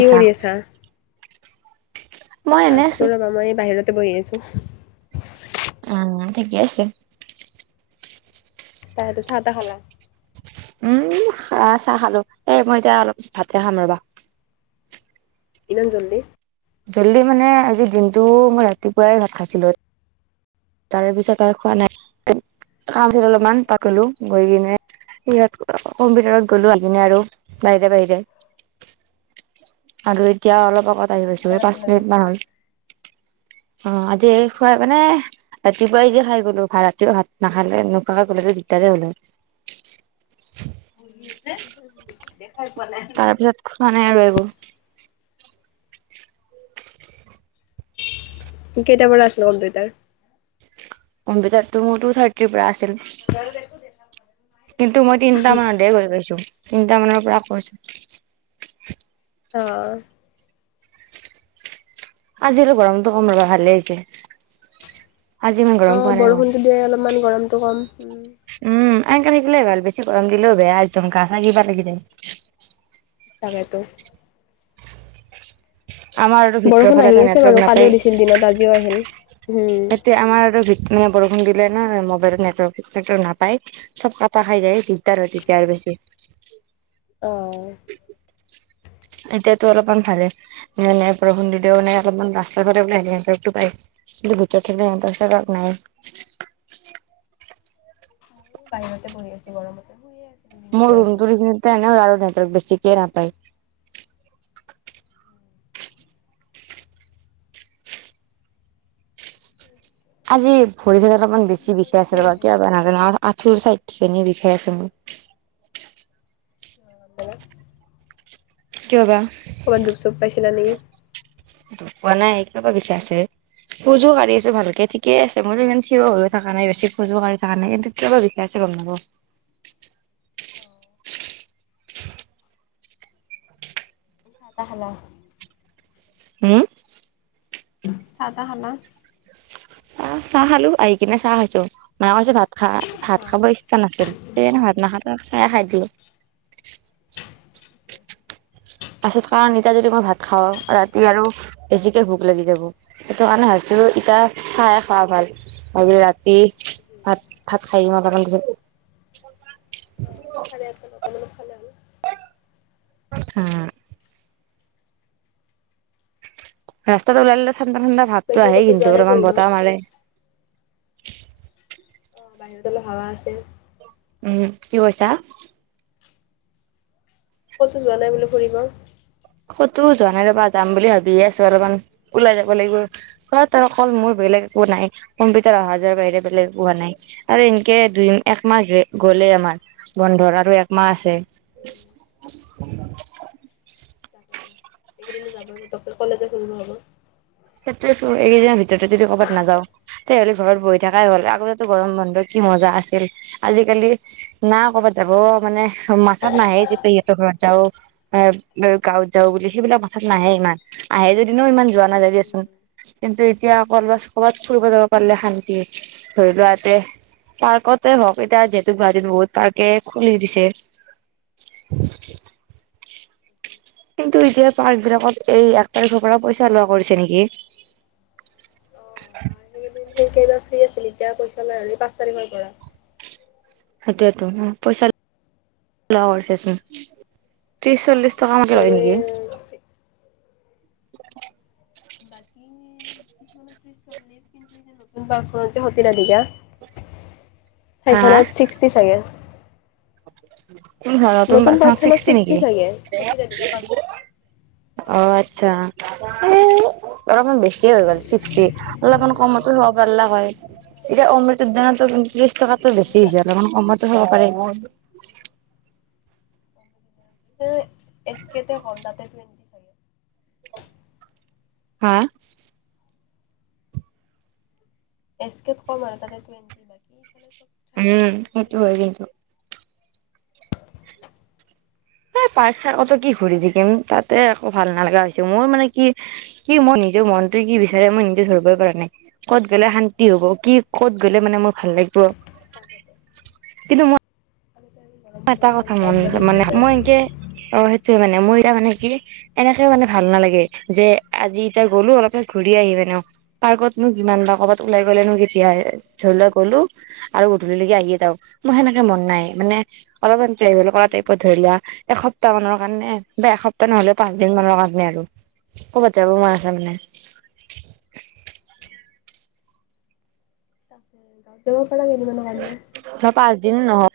কি কৰি আছা মই এনে আছো ৰ'বা মই এই বাহিৰতে বহি আছো অ ঠিকে আছে তাৰ পাছতে চাহ তাহ খালা উম চাহ খালো এ মই এতিয়া অলপ ভাতে খাম ৰবা ইমান জল্দি জল্দি মানে আজি দিনটো মই ৰাতিপুৱাই ভাত খাইছিলোঁ তাৰে পিছত আৰু খোৱা নাই কাম আছিল অলপমান পাতলো গৈ কিনে সিহঁত কম্পিউটাৰত গ'লো আহিকেনে আৰু বাহিৰে বাহিৰে আৰু এতিয়া অলপ আগত আহি পাইছো কম্পিউটাৰ এই আছিল পাঁচ আজি। মিনিট মান হল অ আজি এই খোৱাই মানে ৰাতিপুৱাই যে খাই গলো ভাত ৰাতিও ভাত নাখালে নোখাৱাকে গলে দিগদাৰে হলে হয় পুহি আছে দেখাই পোৱা নাই তাৰ পিছত খোৱা নাই আৰু এইবোৰ কেইটা বাজাত আছিলে কম্পিতাৰ অম্বিতাৰ টু মোৰ টু থাৰ্টিৰ পৰা আছিল কিন্তু মই তিনটা মানতহে গৈ পাইছো তিনটা মানৰ পৰা কৈছো অ আজিলৈ গৰমতো কম ৰবা ভালেই হৈছে আজি ইমান অ গৰম পোৱা নাই মই বৰষুণতো দিয়াই অলপমান গৰমটো কম উম, উম এনকে থাকিলেই ভাল বেছি গৰম দিলেও বেয়া একদম গা চা কিবা লাগি যায় তাকেইটো আমাৰ আৰু ভিতৰৰ বৰষুণ ফালে আহি আছে নেটৱৰ্ক বাৰু কালিও নাপায় দিছিল দিনত আজিও আহিল। হোম তিয়া আমাৰ আৰুভিত মানে বৰষুণ দিলে ভিতৰত না মোবাইলত নেটৱৰ্ক ছেটৱৰ্ক নাপায়। চব কাটা খাই যায়, দিগদাৰ হয় তেতিয়া আৰু বেছি। অ'। এতিয়াতো অলপমান ভালে নাই নাই বৰষুণ দি দিলে মানে অলপমান ৰাস্তাৰ ফালে ওলাই আহিলে নেটৱৰ্কটো পাই। তথাপিও নেটৱৰ্ক ছেটৱৰ্ক নাই। ময়ো বাহিৰতে বহি আছোঁ গৰমতে হেয়াই। মোৰ ৰূমটোৰ হেইখিনিতে এনেই আৰু নেটৱৰ্ক বেছিকেই নাপায়। আজি ভৰিখেন অলপমান বেছি ঠাণ্ডা পৰি বিষাই আছে ৰ'বা, কিন্তু এতিয়া। কিয়বা নাজানো আঁঠুৰ চাইডখিনি বিষাই আছে মোৰ। হেল্ল'। কিয় বা। ক'ৰবাত দুখ চোখ পাইছিলা নেকি? পোৱা নাই। কিয়বা বিষাই আছে ৰে। খোজোঁ কাঢ়ি আছোঁ ভালকে, ঠিকেই আছে মইতো ইমান থিয় হৈও থকা নাই, বেছি খোজো কাঢ়ি থকা নাই এইটো কিয়বা বিষাই আছে গম নাপাও। চাহ তাহ খালা? হু? চাহ তাহ খালা? চাহ, চাহ খালোঁ আহি কিনে চাহ খাইছো। মায়ে কৈছে ভাত খা, ভাত নাই খাব ইচ ইচ্ছা নাছিল সেইকাৰণে ভাত নাখালো, চাহে খাই দিলোঁ। পাছত কাৰণ এতিয়া যদি মই ভাত খাওঁ ৰাতি আৰু বেছিকে ভোক লাগি যাব। সেইটো কাৰণে ভাবিছোঁ এতিয়া চাহে খোৱা ভাল। আজি ৰাতি ভাত ভাত খাই নটামান বজাত। অ চাৰে আঠটা নটামানত খালে হ'ল হু। ৰাস্তাত ওলালে ঠাণ্ডা ঠাণ্ডা ভাৱতটো বাকী আহে ক'তো যোৱা কিন্তু নাই অলপমান ফুৰিব বতাহ মাৰে। অ বাহিৰত অলপ হাৱা আছে। উম, কি কৈছা? ক'তো যোৱা নাই বোলো ফুৰিব? ক'তো যোৱা নাই ৰ'বা যাম বুলি ভাবিয়ে আছোঁ অলপমান ওলাই যাব লাগিব। অকল মোৰ বেলেগ একো নাই, কম্পিউটাৰ অহা যোৱাৰ বাহিৰে বেলেগ একো হোৱা নাই। আৰু এনেকে দুই একমাহ গ'লে আমাৰ বন্ধৰ আৰু একমাহ আছে। তাকেতো, এইকেইদিনটো যাবই তাৰপিছত কলেজে খুলিব হ'ব। সেইটোৱেইটো এইকেইদিনৰ ভিতৰতে যদি ক'ৰবাত নাযাও তেহ'লে ঘৰত বহি থাকাই হ'ল। আগতেটো গৰম বন্ধ কি মজা আছিল আজিকালি না কৰ'ৰবাত যাব মানে মাথাত নাহে যে পেহী ইহঁতৰ ঘৰত যাওঁ। এ, গাঁৱত যাও বুলি সেইবিলাক মাথাত নাহে ইমান, আহে যদিনও ইমান যোৱা নাযায় দিয়াচোন। কিন্তু এতিয়া ক'ৰবাত ক'ৰবাত ফুৰিব যাব পাৰিলে শান্তি। ধৰিলোৱা ইয়াতে পাৰ্কতে হওঁক, এতিয়া যিহেতু গুৱাহাটীত বহুত পাৰ্কে খুলি দিছে। কিন্তু এতিয়া পাৰ্কবিলাকত এই এক তাৰিখৰপৰা পইচা লোৱা কৰিছে নেকি? সেই কেইবাৰ ফ্ৰী আছিল এতিয়া পইচা লয় আৰু পাঁচ তাৰিখৰপৰা। সেইটোয়োতো উ, পইচা লোৱা কৰিছেচোন, ত্ৰিশ অ চল্লিশ মই টকামানকে বাৰু লয় এই নেকি? বাকী কিছুমানৰ ত্ৰিছ চল্লিশ কিন্তু এই যে নতুন পাৰ্কখন যে সত নধিকা হা হা সেইখনত ছিক্সটি চাগে। [unintelligible] নতুন পাৰ্কখনত ছিক্স পিচ লাগে। খেই তালিকা পাৰ্কখন। যে অ' আচ্ছা অলপমান বেছি হৈ গ'ল ছিক্সটি, অলপমান কমতো যা পাল্লা হয়। এতিয়া অ অমৃত উদ্যানতো ত্ৰিশ টকাটো মই বেছি হৈছে। যা অকন কমত হ'ব পাৰাৰে ন। যা। এছ কেতে হম তাতে ত। হা? এছ কে কম আৰু তাতে টুৱেণ্টি বাকীফালে চব। উম থাৰ্টি ফৰ্টি সেইটো হয় সিমানে কিন্তু। এই পাৰ্ক চাৰ্কতো কি ঘূৰি থাকিম তাতে একো ভাল নালগা হৈ হৈছে মোৰ মানে কি। কি মই নিজৰ মনটোৱে কি বিচাৰে মই নিজে ধৰিবই পৰা নাই। কত গ'লে শান্তি হ'ব কি ক'ত গ'লে মানে মোৰ ভাল লাগিব কিন্তু মই। । আৰু গৰম ম বন্ধ এটা বুলি কথা ক'লে মন গাঁৱত যাব ইচ্ছা মানে যায়। মই এনেকে অ সেইটোয়ে মানে মোৰ এতিয়া মানে কি। এনেকে মানে ভাল নালাগে যে আজি এতিয়া গ'লো অলপমান ঘূৰি আহি মানে। পাৰ্কত মোক যিমান বা কৰ'বাত ওলাই গ'লে ন কেতিয়া ধৰি লোৱা গ'লো। আৰু গধূলিলৈকে আহিয়ে তও মোৰ সেনেকে মন নাই মানে অলপমান ট্ৰেভেল কৰা টাইপত। ধৰি লোৱা এসপ্তাহ মানৰ কাৰণে বা এসপ্তাহ নহলেও পাঁচ দিন মানৰ কাৰণে। আৰু অ' পাতিাব মই আছে মানে। ত পা গ ন মান গামে। ধ পাঁচদিন নহও।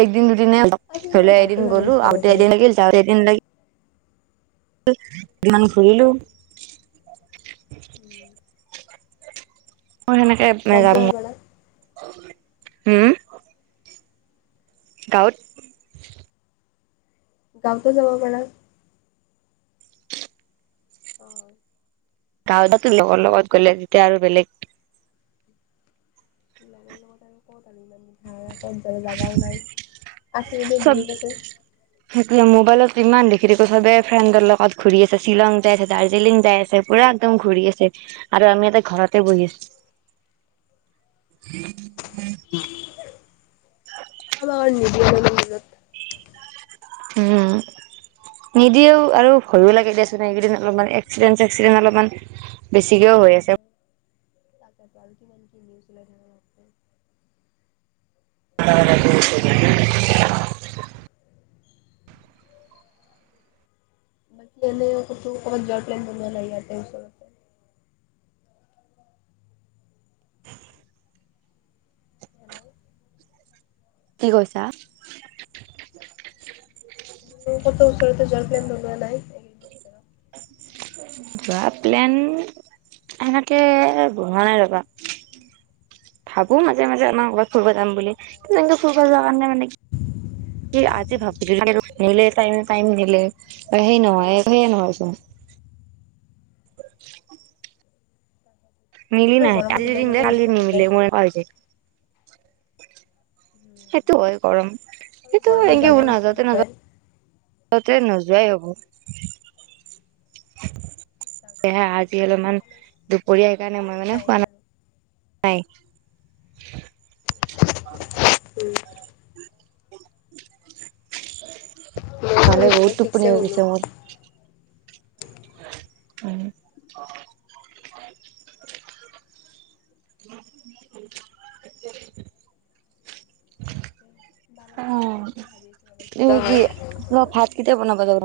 একদিন দুদিনে আজিকালি আৰু হলেও গাঁৱতো এদিন যাব গ'লো ইচ্ছা আৰুতে নাযায়। এদিন গ। দিন লাগিলমান ঘুৰিলো। মোৰ সেনেকে। যাব মন গজগলা। হম গাঁৱত। গাঁওঁতো যাব পাৰা। অ। গাঁৱতো লগৰ লগত গ'লে যেতিয়া আৰু বেলেগ। িলাকৰ লগত আৰু ক'ত আৰু ইমান ধা ক'ত য জাগাও নাই আছে যদি জত আছে। সেইে মোবাইলত ইমান দেখি দেখো চবে ফ্ৰেণ্ডৰ লগত ঘূৰি আছে শ্বিলং যাই আছে। দাৰ্জিলিং যাই আছে। পুৰা একদম ঘূৰি আছে আৰু আমি এটা ঘৰতে বহি আছো। হয়। উম। অ নি। উম। নিদিয়ও আৰু ভয়ো লাগে দেিয়াচোনে এইকেইদিন অলপমান এক্সিডেণ্ট চে্সিডেণ্ট অলপমান। বেছিকেও হৈ আছে। তোল কিমান কি নিউজ ধৰ। [unintelligible] [unintelligible] বানি এনে কো কত জৰ প্লেন বনোৱা নাই আতেচত। হেল্ল' কি কৈছা। মোৰ ক'তো ওচৰতে যোৱাৰ প্লেইন বনোৱা নাই। এইকেইদিনৰ ভিতৰত যোৱা প্লেন এনেকে হোৱা নাই ৰবা। ভাবো মাজে মাজে আমাৰ কৰবাত ফুৰিব যাম বুলি। কিন্তু ততেনেকে ফুৰিব যোৱাৰ কাৰণে মানে কি আজি ভাবিছিলো নিলে াইম াইম নিলে অ হে নহয় সেয়ে নহয়চোন। [inaudible] মিলি আৰু নাই কালি গৰমত যদি ওলাই মিলে যাবও কালি ইচ্ছা নিমিলে নাযায় মোৰ এনেকুৱা হৈছে। সেইটো হয় গৰম আৰু এইটো গৰমত একে যাবও ইচ্ছা নাযাওঁতে নাযাওঁ নাযায় ততে নোযোৱাই হ'ব। তাকেতো সেহে, যাম আজি ৰ'বা অলপ এদিন ইমান কলেজ দুপৰীয়া খোলাৰ সেইকাৰণে মই আগত মানে যাই আহিম খোৱা আৰু নাই উম। ময়ো বহুত দিনত ঠিকছে টোপনি হৈ শুলো গৈছে মোৰ। উম। অ বালাজী যাম বুলি ভাবি আছো ৰ'বা ', এই বা কি হয় আপোনা ভাত কেতিয়া বনাব যাব।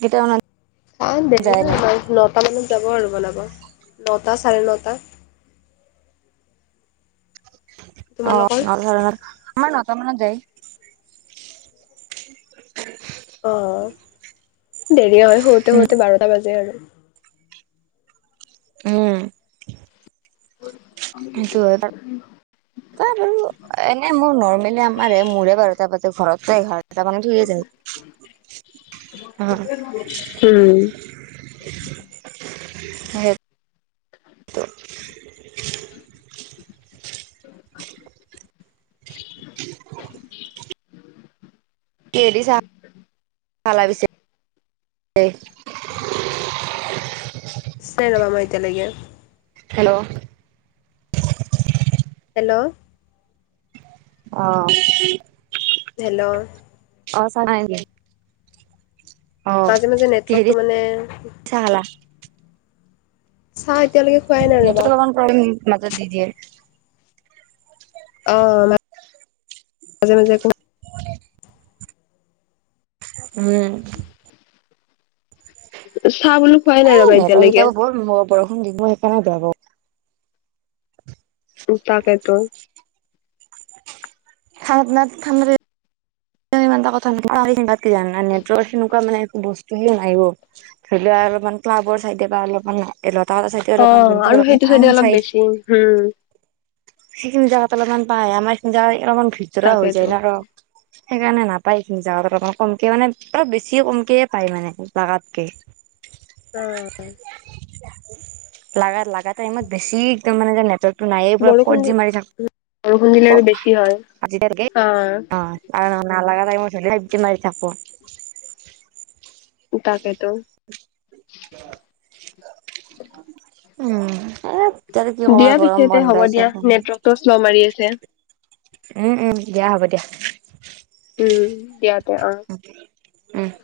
কেতিয়া অনা চাই দেৰি হয় আমাৰ নতা মানত যাব আৰু বনাব নটা চাৰে নটা। তোমালোকৰ অ', ন আমাৰ নটা মানত যায়। অ', দেৰি হয় শুতে শুতে বাৰটা বাজে আৰু উম, ত বাৰু এনেই মোৰ নৰ্মেলি আমাৰ মোৰে বাৰতা বাজে ঘৰতো এঘাৰট মান ঠিকেই উম। সেই কেদি চ চা পিছে চাই ৰব মই এতিয়ালৈকে। হেল্ল'। হেল্ল'। অ', হেল্ল' অ ', চানা আগে। মাজে, মাজে, কিহেদি নেটৱৰ্কটো মানে চাহ খালা। চাহ এতিয়ালৈকে খোৱাই নাই ৰবা। কই মাজত দি দিয়ে। অ', [unintelligible] মাজে মাজে ক [inaudible] উম। চাহ বুলোঁ খোৱাই নাই ৰবা এতিয়ালৈকে। বৰষুন দিব সেইকাৰনে বেয়া পাও। ও তাকেতো। [unintelligible] কথান সনেকুৱা মানে একো বস্তু হে নাই। ধৰি লোৱা অলপমান ক্লাবৰ চাইডে বা অলপমান লা চাইে অ অলপমান যোন আৰু অলপমান সেইটো চাইডে টাউন অলপ চাই বেছি উম সেইখিনি জাগগাাত অলপমান পায়। আমাৰ সেইিনি জেগা অলপমান ঘজৰা হৈ তাকেতো যায় ন আৰু সেইকাৰণে নাপায়। এইনি জোগাত অকণমান কমকে মানে অলপ বেছি কমকয়ে পায়। মানে জাগাতকে অ', লগাগাত লগাগাটা ইমান বেছি একদম মানে যে নেটকটো নাইেই পুৰা ফ বৰষুণ দি জি মি বৰষুণ দিলে আৰু বেছি হয় থজিাৰকে অ অ আ নালাগাাই ল [unintelligible] উ তাকেতো অ', কি কমাৰ গৰম বন্ধ আছে। প্ৰশ্ন মাৰি আছে। উম, উম দিয়া হ'ব দিয়া। উম, দিয়া দেয়া অ, ' অ', উ,